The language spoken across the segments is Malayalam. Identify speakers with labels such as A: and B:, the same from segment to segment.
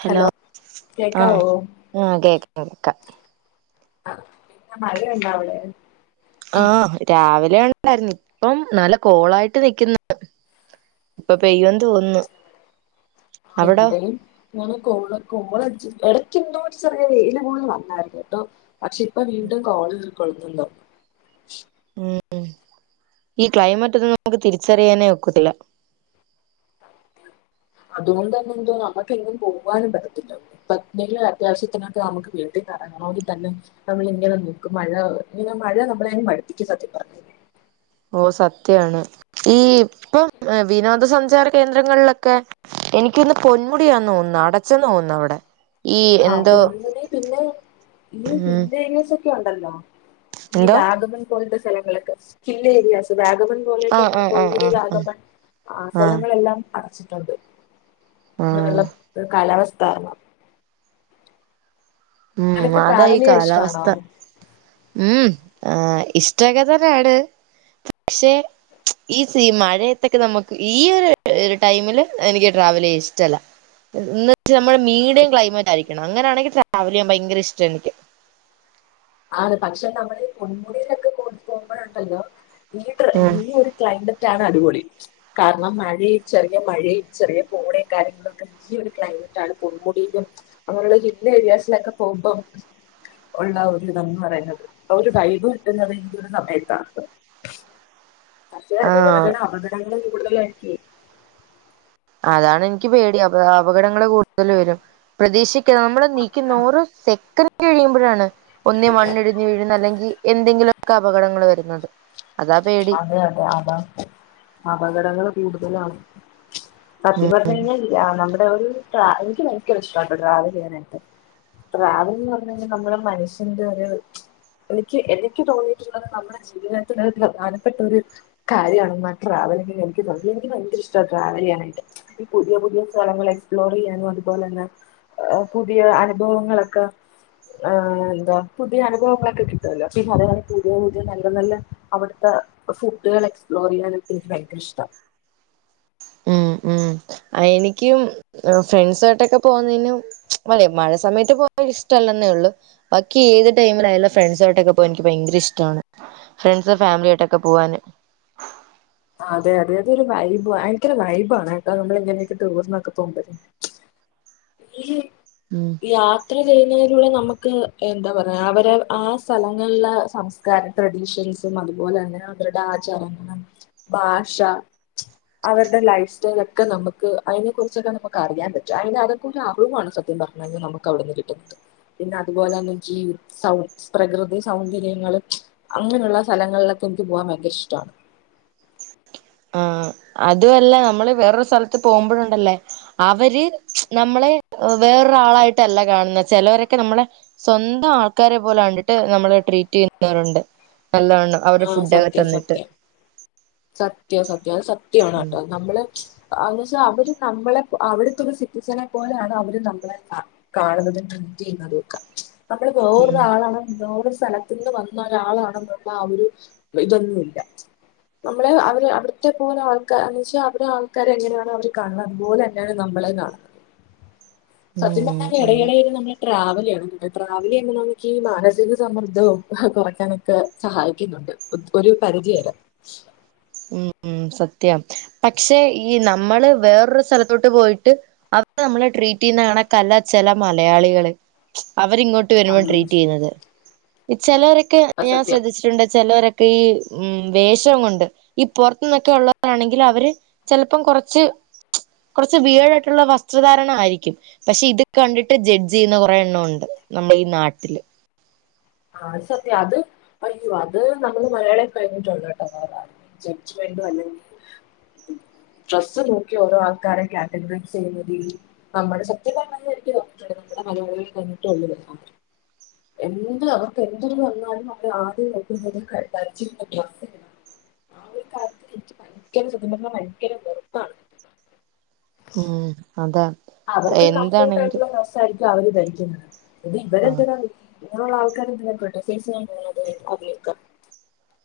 A: ഹലോ ആഹ്
B: കേക്കാവോ
A: ആഹ് കേക്കാം കേക്കാം
B: ആ പിന്നെ മഴണ്ടോ അവിടെ
A: ആ രാവിലെ [unintelligible] ഇപ്പ നല്ല കോളായിട്ട് നക്ക്ന്ന് പ്പ പെയ്യ
B: ഇവിടെയും ഞെ കോള കോളടച്ച് അട് ക്കെന്തോ ഒരു ചെറിയ വെയില വന്നായിരുന്നു ട്ടോ പക്ഷെ ഇപ്പ വീണ്ടും കോള കൊളുത്തണ്ട
A: ഉം ഈ ക്ലൈമറ്റ് ഒന്നും നമുക്ക് തിരിച്ചറിയാനേ ഒക്കത്തില്ല
B: അതുകൊണ്ടന്നെ എന്തോ നമുക്ക എങ്ങും പോവാനും പറ്റത്തില്ല ഇപ്പ എന്തെങ്കിലും അത്യാവശ്യത്തിനൊക്കെ നമുക്ക് വീട്ടിൽ നി ഇറങ്ങണമെങ്കിൽ തന്നെ നമ്മളിങ്ങനെ നോക്ക് മഴ ഇങ്ങനെ മഴ നമ്മളെങ്ങനെ മടുപ്പക്ക് സത്യം പറഞ്ഞെ
A: ഓ സത്യാണ് ഈ ഇപ്പം വിനോദ സഞ്ച സചാര കേന്ദ്രങ്ങളിലൊക്കെ എനിക്കൊന്ന് പൊന്മുടിയാ തോന്ന അടച്ചന്ന് തോന്നുന്നു അവി
B: ആഹ് പൊങ്ങനെ പിന്നെ
A: ഉം
B: പിന്നെ ഉണ്ടല്ലോ
A: എന്തോ
B: ഇത്ഗതന് കൊട്ട സ്കിൽ ഏരിയാസ് ാഗമൻ
A: ആഹ്
B: പോലെയൊക്കെല
A: ആഹ്
B: പൊ
A: ആഹ്
B: കൂടി
A: ആഹ്
B: വാഗൻ ആ
A: ആഹ്
B: സ്ഥലങ്ങളെല്ലാം അടച്ചിട്ട അണ്ട്
A: ആഹ്
B: കാലാവസ്ഥ ത
A: ഉം
B: അനക്ക്
A: അതാ ഈ
B: ട്രാവൽ ചെയ്യാൻ ഇഷ്ടാണോ
A: കാലാവസ്ഥ ഉം ആ് ഇഷ്ടൊക്കെ തന്നെയാണ് പക്ഷെ ഈഈ മഴയത്തൊക്കെ നമുക്ക് ഈ ഒരു ഒരു ടൈമില് എനിക്ക് ട്രാവൽ ചെയ്യാൻ ഇഷ്ടല്ല ഇന്ന് നമ്മുടെ മീഡം ക്ലൈമാറ്റായിരിക്കണം അങ്ങനൊണെങ്ക ട്രാവലെയ്യാൻ ഭയങ്കര ഇഷ്ടം എനിക്ക്.
B: ആ പക്ഷെ നമ്മൾ ഈ പൊന്മുടിയിലൊക്കെ കൂടു പോകുമ്പോഴുണ്ടല്ലോ ഈ
A: ഉം
B: ഈ ഒരു ക്ലൈമറ്റ ആണ് അടിപൊളി കാരണം മഴ ചെറിയ മഴയും ചെറിയ പോണയും കാര്യങ്ങളൊക്കെ ഈ ഒരു ക്ലൈമറ്റ് ആണ് പൊന്മുടിയിലും അങ്ങനുള്ള ഇിന്ന ഏരിയാസിലൊക്കെ പോകുമ്പം ഉള്ള വിതംന്ന് പറയുന്നത് അപ്പൊ ഒരു കഴിവ് കിട്ടുന്നത് ഈ ഒരു സമയത്താണ്. പക്ഷെ
A: ആഹ്
B: അതുപോലെതന്നെ അപകടങ്ങൾ കൂടുതലായിരിക്കും
A: അതാണ് എനിക്ക് പേടി അ അപകടങ്ങൾ കൂടുതൽ വരും പ്രതീക്ഷ നമ്മള് നിൽക്കുന്ന ഓരോ സെക്കന്റ് കഴിയുമ്പോ- ഴാണ് ഒന്നേ മണ്ണിടിഞ്ഞ് വീഴുന്ന അല്ലെങ്കിൽ എന്തെങ്കിലും ക്ക് അപകടങ്ങള് വരുന്നത് അതാ പേടി
B: അതെ അതെ അപ അപകടങ്ങൾ കൂടുതലാണ്
A: ഉം
B: കത്തി പറഞ്ഞു കഴിഞ്ഞാല് നമ്മുടെ ഒരു എനിക്ക് ഭയങ്കര ഇഷ്ടമായിട്ടോ ട്രാവൽ ചെയ്യാനായിട്ട് ട്രാവൽ എന്ന് പറഞ്ഞ കഴിഞ്ഞൽ നമ്മുടെ മനുഷ്യന്റെ ഒരു എനിക്ക് എനിക്ക് തോന്നിയിട്ടുള്ളത് നമ്മുടെ ജീവിതത്തിൽ ഒരു പ്രധാന പെട്ടൊ ഒരു കാര്യണ ട്രാവലിങ്ങി എനിക്ക് തോന്ന എനിക്ക് ഭയങ്കര ഇഷ്ട ട്രാവൽ ചെയ്യാനായിട്ട് പുതിയ പുതിയ സ്ഥലങ്ങൾ എക്സ്പ്ലോർ ചെയ്യാനും അതുപോലെ തന്നെ പുതിയ അനുഭവങ്ങളൊക്കെ എന്താ പുതിയ അനുഭവങ്ങളൊക്കെ കിട്ടല്ല പിന്നെ അതേപോലെ പുതിയ പുതിയ നല്ല നല്ല അവിടത്തെ ഫുഡുകൾ എക്സ്പ്ലോർ ചെയ്യാനൊക്കെ എനിക്ക് ഭയങ്കര ഇഷ്ട
A: ഉം ഉ എനിക്കും ഫ്രണ്ട്സായിട്ടൊക്കെ പോവുന്നന് അല്ലെ മഴ സമയത്ത പോയാൽ ഇഷ്ടമല്ലെന്നേ ഉള്ളു ബാക്കി ഏത് ടൈമിൽ ആയാലും ഫ്രണ്ട്സ് ആയിട്ടൊക്കെ പോൻ എനിക്ക് ഭയങ്കര ഇഷ്ടമാണ് ഫ്രണ്ട്സ് ഫാമിലിയായിട്ടൊക്കെ പോവാന്
B: ഒരു വൈബ് ആണ് നമ്മളിങ്ങനെയൊക്കെ ടൂറിനൊക്കെ പോകുമ്പോ ഏ
A: ഉം
B: യാത്ര ചെയ്യുന്നതിലൂടെ നമുക്ക് എന്താ പറയാ അവരെ ആ സ്ഥലങ്ങളുള്ള സംസ്കാരം ട്രഡീഷൻസും അതുപോലെ തന്നെ അവരുടെ ആചാരങ്ങള ഭാഷ അവരുടെ ലൈഫ് സ്റ്റൈല ഒക്കെ നമുക്ക് അതിനെ കുറച്ചൊക്കെ നമുക്ക് അറിയാൻ പറ്റും അ അതെ ഒരു അറിവാണ് സത്യം പറഞ്ഞ കഴിഞ്ഞാൽ നമുക്ക് അവിടുന്ന് കിട്ടുന്നത് പിന്നെ അതുപോലെ തന്നെ ജീ സൗ പ്രകൃതി സൗന്ദര്യങ്ങളും അങ്ങനെയുള്ള സ്ഥലങ്ങളിലൊക്കെ എനിക്ക് പോകാൻ ഭയങ്കര ഇഷ്ടമാണ്
A: ആ അത അല്ല നമ്മള് വേറൊരു സ്ഥലത്ത് പോകുമ്പോഴണ്ടല്ലേ അവര് നമ്മളെ വേറൊരാളായിട്ടല്ല കാണുന്ന ചിലവരൊക്കെ നമ്മളെ സ്വന്തം ആൾക്കാരെ പോലെ കണ്ടിട്ട് നമ്മള് ട്രീറ്റ് ചെയ്യുന്നവരുണ്ട് നല്ലോണ്ണം അവരുടെ ഫുഡൊക്കെ തന്നിട്ട്
B: സത്യ സത്യം അത് സത്യമാണ്
A: ഉം
B: കേട്ടോ നമ്മള് അ പ അവര് നമ്മളെ അവിടുത്തെ ഒരു സിറ്റിസനെ പോലെയാണ് അവര് നമ്മളെ കാ കാണുന്നതും ട്രീറ്റ് ചെയ്യുന്നതൊക്കെ നമ്മള് വേറൊരു
A: ഉം
B: ആളാണ് ലോറിസ് സ്ഥലത്തന്ന് വന്ന ഒരാളാണെന്നുള്ള ആ ഒരു ഇതൊന്നുമല്ല നമ്മളെ അവര് അവിടത്തെ പോലെ ആൾക്കാന്ന് വെച്ചാ അവവിടെ ആൾക്കാരെ എങ്ങനെയാണ് അവര് കാണുന്നത് അതുപോലെ തന്നെയാണ് നമ്മളെ കാണുന്നത് സത്യൻ
A: ഉം
B: പറഞ്ഞ
A: അതാ
B: ഇടയിടയിരുന്നു നമ്മള് ട്രാവലിയണ ട്രാവല നമുക്ക്ഈ മാനസിക സമ്മർദ്ദവും കുറയ്ക്കാനൊക്കെ സഹായിക്കുന്നുണ്ട് ഒരു പരിധി വരാം ശ
A: ഉം സത്യം പക്ഷെ ഈ നമ്മള് വേറൊരു സ്ഥലത്തോട്ട് പോയിട്ട് അവര് നമ്മളെ ട്രീറ്റ് ചെയ്യുന്ന കാണ കല ചില മലയാളികള് അവരിങ്ങോട്ട് വരുമ്പോൾ ട്രീറ്റ്
B: അത്
A: ചെയ്യുന്നത് ഇത് ഞൻ
B: സത്യം
A: ശ്രദ്ധിച്ചിട്ടുണ്ട് ചിലവരൊക്കെ ഈ ഉം വേഷം കൊണ്ട് ഈ പുറത്തു നിന്നൊക്കെ ഉള്ളവരാാണെങ്കിൽ അവര് ചിലപ്പം കൊറച്ച് കൊറച്ച് വീടായിട്ടുള്ള വസ്ത്രധാരണ ആയിരിക്കും പക്ഷെ ഇത് കണ്ടിട്ട് ജഡ്ജ് ചെയ്യുന്ന കുറെേ എണ്ണമുണ്ട് നമ്മുടെ ഈ നാട്ടില്
B: ആ അത് സത്യം അത് പറയൂ അത് നമ്മള് മലയാളികൽ കഴിഞ്ഞിട്ടള്ള കേട്ട ജഡ്ജ്മെന്റും അല്ലെങ്കിൽ ഡ്രസ്സ് നോക്കി ഓരോ ആൾക്കാരും കാറ്റഗറൈസ് ചെയ്യുന്നതിൽ നമ്മുടെ സത്യം പറഞ്ഞരിക്കും നമ്മുടെ മലയാളികൽ കഴിഞ്ഞിട്ടേ ഉള്ളൂ അവർക്ക് എന്തൊരു വന്നാലും അവര് ആദ്യം നോക്കി ധരിച്ചിരുന്ന ആ ഒരു കാര്യത്തിന് എനിക്ക് ഭയങ്കര സത്യം ഭയങ്കര വെറുപ്പാണ്
A: ഉം അതാ
B: അവർക്ക് കംഫോർട്ട്
A: എന്താണെങ്കിലും
B: ആയിട്ടുള്ള ഡ്രസ്സ് ആയിരിക്കും അവര് ധരിച്ചിരുന്ന
A: ആഹ്
B: ഇവരെന്തിന ഈ അങ്ങനെയുള്ള ആൾക്കാര് [unintelligible]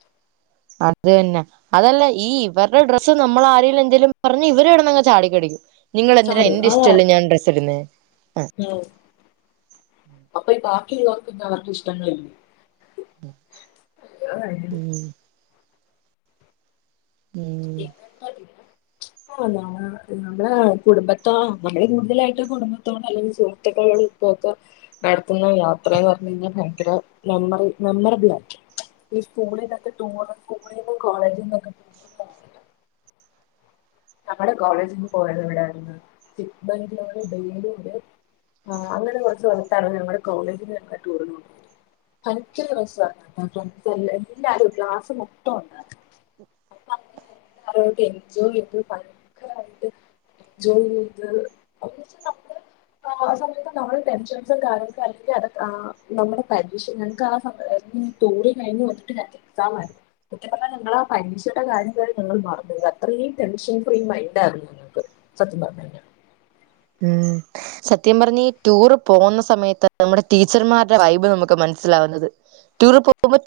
A: അത് തന്നെ അതല്ല ഈ ഇവരുടെ ഡ്രസ്സ് നമ്മൾ ആരെലും എന്തേിലും പറഞ്ഞ ഇവര് കിടന്നങ്ങ് ചാടിക്കടിക്കും നിങ്ങളെന്തിന
B: ചാട്
A: എന്റെ
B: അതാ
A: ഇഷ്ടല്ലേ ഞാൻ ഡ്രസ്സ് ഇടുന്ന ആ
B: അപ്പൊഈ ബാക്കിയുള്ളവർക്ക് ക്ക് അവർക്ക് ഇഷ്ടണ്
A: ഉം ഉം
B: പിന്നെ കളി [unintelligible] ആ നമ്മ നമ്മുടെ കുടുംബത്ത നമ്മള് കൂടുതലായിട്ട് കുടുംബത്തോട് അല്ലെങ്കിൽ സുഹൃത്തുക്കളോട് ഇപ്പൊക്കെ നടത്തുന്ന യാത്രന്ന് പറഞ്ഞ് കഴിഞ്ഞാൽ ഭയങ്കര മെമ്മറി മെമ്മറബിൾ ആയി ഈ സ്കൂള ഇതൊക്കെ ടൂർ സ്കൂളിൽ നിന്നും കോളേജിൽ നിന്നൊക്കെ ടൂ നമ്മടെ കോളേജിൽ നിന്ന് പോയത് എവിടൊയിരുന്നു സിറ്റ്ബംഗൂളര് ബൈയിംഗുളുര് അങ്ങനെ കുറച്ച് സ്ഥലത്തായിരുന്നു ഞമ്മടെ കോളേജിൽ നിന്നെക്കെ ടൂറിന് കൊണ്ടു പോയത് ഭയങ്കര രസയിരുന്ന [unintelligible] എല്ലരും ക്ലാസ് മെത്തം ഉണ്ടായിരുന്നു അപ്പ അങ്ങനെ എല്ലരും ഒക്കെ എൻജോയ് ഭയങ്കര മഴയത്ത് എൻജോയ് ചെയ്ത് [unintelligible] സമയത്ത് നമ്മൾ ടെൻഷൻസും [unintelligible] അ നമ്മുടെ പരീക്ഷ ഞങ്ങക്ക് ആ തോറി കഴിഞ്ഞ് വന്നിട്ട് എക്സാം ആയിരുന്നു മറ്റ പറഞ്ഞാൽ ഞങ്ങള ആ പരീക്ഷയുടെ കാര്യങ്ങള ഞങ്ങൾ മാറ അത്രയും ടെൻഷൻ ഫ്രീ മൈൻറ്റ് ആരുന്നു ഞങ്ങൾക്ക് സത്യം പറഞ്ഞ് കഴിഞ്ഞ
A: ഉം സത്യം പറഞ്ഞ ഈ ടൂർ പോകന്ന സമയത്ത് നമ്മുടെ ടീച്ചർരുടെ വൈബ് നമുക്ക് മ മനസിലാവുന്നത് ടൂറ് പോകുമ്പോ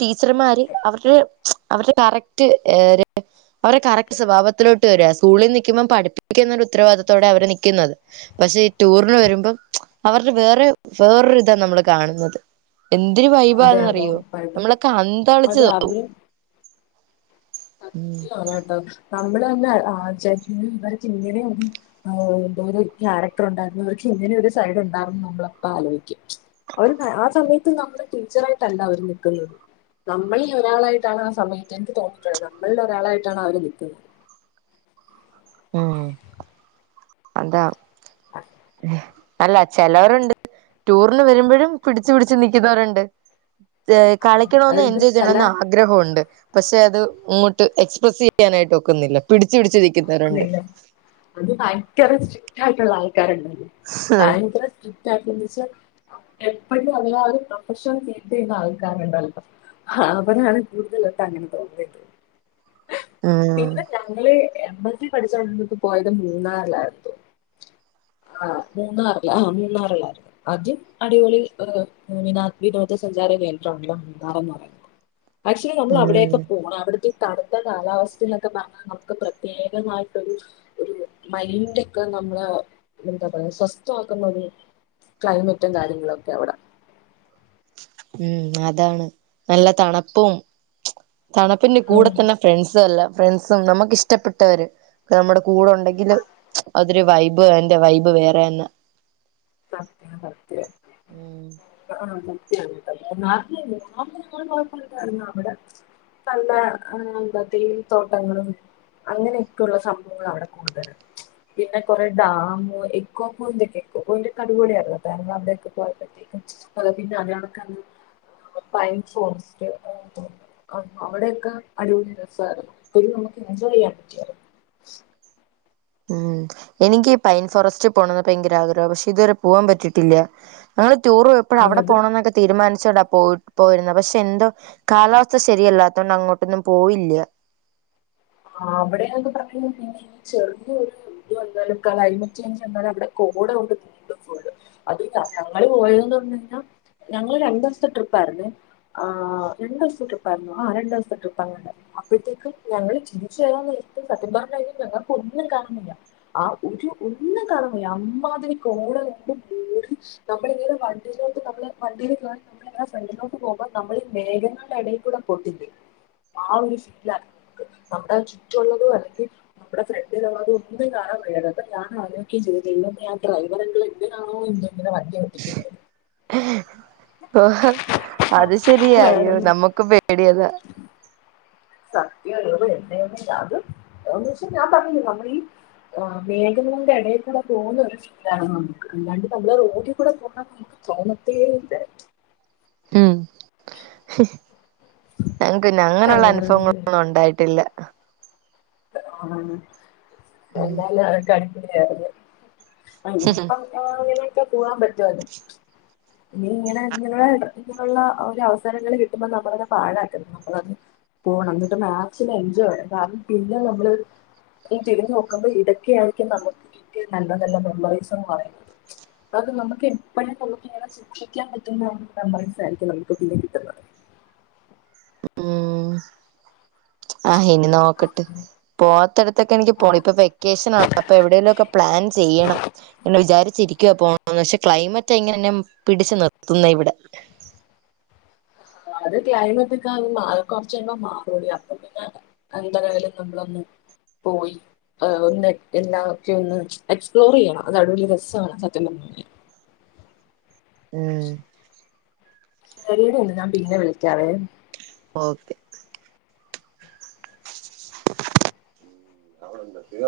B: സത്യം
A: ടീച്ചർമാര്
B: സത്യം
A: അവരുടെ അവരുടെ കറക്റ്റ് ഏ അവടെ കറക്റ്റ് സ്വഭാവത്തിലോട്ട് വരക സ്കൂളിൽ നിൽക്കുമ്പോം പഠിപ്പിക്കുന്നരു ഉത്തരവാദിത്തോടെ അവരെ നക്കുന്നത് പക്ഷെ ഈ ടൂറിന് വരുമ്പം അവരുടെ വേറെ വേറൊരു ഇതാ നമ്മള് കാണുന്നത് എന്തൊരു
B: അതെ
A: വൈബാന്ന്
B: അതെ
A: അറിയോ
B: ഉറപ്പായിട്ടും
A: നമ്മളൊക്കെ അന്തളിച്ചു
B: അതെ
A: നിൽക്കും
B: അവര്
A: ഉം
B: സത്യമാണ് കേട്ടോ നമ്മള് തന്നെ ആചരി ഇവർക്ക് ഇങ്ങനെ ഒരു എന്തോ ഒരു ക്യാരക്ടർ ഉണ്ടായിരുന്നു അവർക്ക് ഇങ്ങനെ ഒരു സൈഡ് ഉണ്ടായിന്ന് നമ്മളപ്പ ആലോയിക്കും അവര് ആ സമയത്ത് നമ്മള് ടീച്ചറായിട്ടല്ല അവര് നിക്കുന്നത് നമ്മളിൽ ഒരാളായിട്ടാണ് ആ സമയത്ത് എനിക്ക് തോന്നിട്ടുള്ളത് നമ്മളിൽ ഒരാളായിട്ടാണ് അവര് നിക്കുന്നത്
A: ഉം അതാ അല്ല ചെലവരുണ്ട് ടൂറിന് വരുമ്പോഴും പിടിച്ച് പിടിച്ച് നിക്കുന്നവരുണ്ട് കളിക്കണം
B: അവർക്ക്
A: എന്നുംഎൻജോയ്
B: ചില
A: ചെയ്യണമെന്ന് ആഗ്രഹമുണ്ട് പക്ഷെ അത് അങ്ങോട്ട് എക്സ്പ്രസ് ചെയ്യാനായിട്ട് ഒക്കുന്നില്ല പിടിച്ച് പിടിച്ച് നിക്കുന്നവരുണ്ട്
B: നില്ല അത് ഭയങ്കര സൃക് ഇതായിട്ടുള്ള കാരണ്ട് [unintelligible] എപ്പോഴും അതികം ആളും പ്രൊഫഷൽ കീപ് ചെയ്യുന്ന ആൾക്കാരാണ് ഇപ്പം അവരാണ് കൂടുതലാട്ട് അങ്ങനെ തോന്നത്
A: ഉം
B: പിന്നെ ഞങ്ങള് എമ്മ് പത്തീപഠിച്ചോണ്ടിരിന്നപ്പോപോയത് മൂന്നാറിലായിരുന്നു ആ മൂന്നാറില് ആ മൂന്നാറിലായിരുന്നു അത് അടിപൊളി [unintelligible] വിനോദ സഞ്ചാര കേന്ദ്രാണല്ലോ മൂന്നാർന്ന് പറയന്നേ ആക്ച്വലി നമ്മൾ അവിടെയൊക്കെ
A: ഉം
B: പോകണം അവിടുത്തെ കടുത്ത കാലാവസ്ഥയിലൊക്കെ തങ്ങാൻ നമുക്ക് പ്രത്യേക മായിട്ടോരു ഒരു മൈൻഡ് ഒക്കെ നമ്മള എന്താ പറയാ സ്വസ്ഥമാക്കുന്ന ഒരു ക്ലൈമറ്റും കാര്യങ്ങളും ഒക്കെയാ അവിടെ
A: ഉം അതാണ് നല്ല തണുപ്പും തണുപ്പിന്റെ കൂടെ
B: ഉം.
A: തന്നെ ഫ്രണ്ട്സ് എല്ലാം ഫ്രണ്ട്സും നമുക്ക് ഇഷ്ടപ്പെട്ടവര് നമ്മുടെ കൂടൊണ്ടെങ്കിൽ അതൊരു വൈബ് ബ് എൻറെ വൈബ് വേറെയാന്ന്
B: സത്യം സത്യം ആഹ [unintelligible] അവിടെ നല്ല എന്താ തേൽത്തോട്ടങ്ങളും അങ്ങനെയൊക്കെയ ഉള്ള സംഭവങ്ങളാ അവിടെ കൂടുതലും പിന്നെ കൊറെ ഡാമും എക്കോ പോയിന്റൊക്കെ ഓരൊക്കെ അടിപൊളിയായിരുന്നു കേരള അവിടൊക്കെ പോയപ്പോഴത്തേക്കും അ പിന്നെ അതേകണക്ക് തന്നെ പൈൻ ഫോറസ്റ്റ് അവിടൊക്കെ അടിപൊളിയായിരുന്നു ഇ നമുക്ക് എൻജോയ് ചെയ്യാൻ പറ്റിയാരുന്നു
A: ഉം എനിക്ക് പൈൻ ഫോറസ്റ്റ് പോണംന്ന് ഭയങ്കര ആഗ്രഹമാണ് പക്ഷെ ഇതുവരെ പോവാൻ പറ്റിയിട്ടില്ല ഞങ്ങ ടൂറ് എപ്പോഴ അവിടെ
B: അത്
A: പോണംന്നൊക്കെ തീരുമാനം ശെടാ പോയി പോയിരുന്നു പക്ഷെ എന്തോ കാലാവസ്ഥ ശരിയല്ലാത്തൊണ്ട് അങ്ങോട്ടൊന്നും പോയില്ല
B: ആ അവിടൊക്കെ പറഞ്ഞ ക പിന്നെ ഈ ചെറിയൊരു ഇത് വന്നാലും ക്ലൈമറ്റ് ചേഞ്ച് വന്നാലും അവിടെ കോട കൊണ്ട് നീണ്ട പോകും അത് ഞങ്ങള് പോയതെന്ന് പറഞ്ഞ് കഴിഞ്ഞാൽ ഞങ്ങള് രണ്ട് ദിവസത്തെ ട്രിപ്പ് ആായിരുന്നു ആ രണ്ടു ദിവസത്തെ ട്രിപ്പായിരുന്നു ആ രണ്ടു ദിവസത്തെ ട്രിപ്പ് അങ്ങ ഉണ്ടായിരുന്നു അപ്പോഴത്തേക്ക് ഞങ്ങള് [unintelligible] ഒന്നും കാണാമയ്യ ആ ഒരു ഒന്നും കാണാമയ്യ അമ്മാതിരി കോടെണ്ടടി നമ്മളിങ്ങനെ വണ്ടിയിലോട്ട് നമ്മ വണ്ടിൽ നമ്മൾങ്ങനെ ഫ്രണ്ടിലോട്ട് പോകുമ്പോൾ നമ്മൾ ഈ മേഘങ്ങളുടെ ഇടയിൽ കൂടെ പെട്ടില്ലേ ആ ഒരു ഫീലാമുക്ക് നമ്മുടെ ആ ചുറ്റുംള്ളതോ അല്ലെങ്കിൽ നമ്മുടെ ഫ്രണ്ട്ള്ളതോ ഒന്നും കാണാൻ വയ്യ അപ്പൊ ഞാൻ ആലോചിക്കുകയും ചെയ്തിട്ടാ ഇതൊന്ന് ആ ഡ്രൈവർ അങ്കിൾ എന്തിനാണോ എന്നും ഇങ്ങനെ വണ്ടി ഓട്ടിക്കുന്നേന്ന്
A: ഓ അത് ശരിയായോ
B: ഓട്ടിക്കുന്നത്
A: നമ്മുക്ക് പേടിയതാ
B: സത്യല്ലത് എന്നൊന്നില്ല അത് അതെന്ന് വെച്ചാൽ ഞാൻ പറഞ്ഞില്ലേ നമ്മൾ ഈ മേഘങ്ങളുടെ ഇടയിൽ കൂടെ പോകുന്ന ഒരു ഫീലാണ് നമുക്ക് അല്ലാണ്ട് നമ്മള് റോഡിൽ കൂടെ പോന്ന നമുക്ക് തോന്നത്തേയില്ല
A: ഉം ഞങ്ങക്ക്ന്ന അങ്ങനെയുള്ള
B: അങ്ങനെ
A: അനുഭവങ്ങളൊന്നും ഉണ്ടായിട്ടില്ല ആ
B: ആഹ [unintelligible] അതതെ ഇങ്ങിപ്പം ന്താങ്ങനെ െ പോവാൻ പറ്റുവല്ലും ഇനി ഇങ്ങനെ ഇങ്ങനെ ഇുള്ള ഒരു അവസരങ്ങള്ൾ കിട്ടുമ്പോൾ നമ്മളത് പാഴാക്കണം നമ്മളന്ന് പോണം എന്നിട്ട് മാച്ചില് എൻജോയ് വണം പിന്നെ നമ്മള് തിരിഞ്ഞു നോക്കുമ്പോൾ ഇതൊക്കെയ ആയിരിക്കും നമുക്ക് നല്ല നല്ല മെമ്മറീസ് എന്ന് പറയുന്നത് അത് നമുക്ക് എപ്പോഴും നമുക്ക് ഇങ്ങനെ സൂക്ഷിക്കാൻ പറ്റുന്ന മെമ്മറീസ് ആയിരിക്കും നമുക്ക് പിന്നെ കിട്ടുന്നത്
A: ഉം ആ് ഇനി നോക്കട്ട് പോത്തിടത്തൊക്കെ എനിക്ക് പോണം ഇപ്പൊ വെക്കേഷൻ ആണ് അപ്പൊ എവിടെേലും ഒക്കെ പ്ലാൻ ചെയ്യണം എന്നന്ന് വിചാരിച്ചിരിക്കും പോണം പക്ഷെ ക്ലൈമറ്റ് എങ്ങനെന്നെ പിടിച്ചു നിർത്തുന്ന ഇവിടെ
B: അത് ക്ലൈമറ്റ് ഒക്കെ അ മാ കൊറച്ചുമ്പോ മാറൂടി അപ്പ പിന്നെ എന്തരിലും നമ്മളൊന്ന് പോയി ഒന്ന് എല്ലാം ഒക്കെ ഒന്ന് എക്സ്പ്ലോർ ചെയ്യണം അത അടിലിയ രസമാണ് സത്യം പറഞ്ഞെ
A: ഉം
B: ശരിീടന്ന് ഞാൻ പിന്നെ വിളിക്കറെ
A: ഓക്കെ ഉ അവടെ എന്ത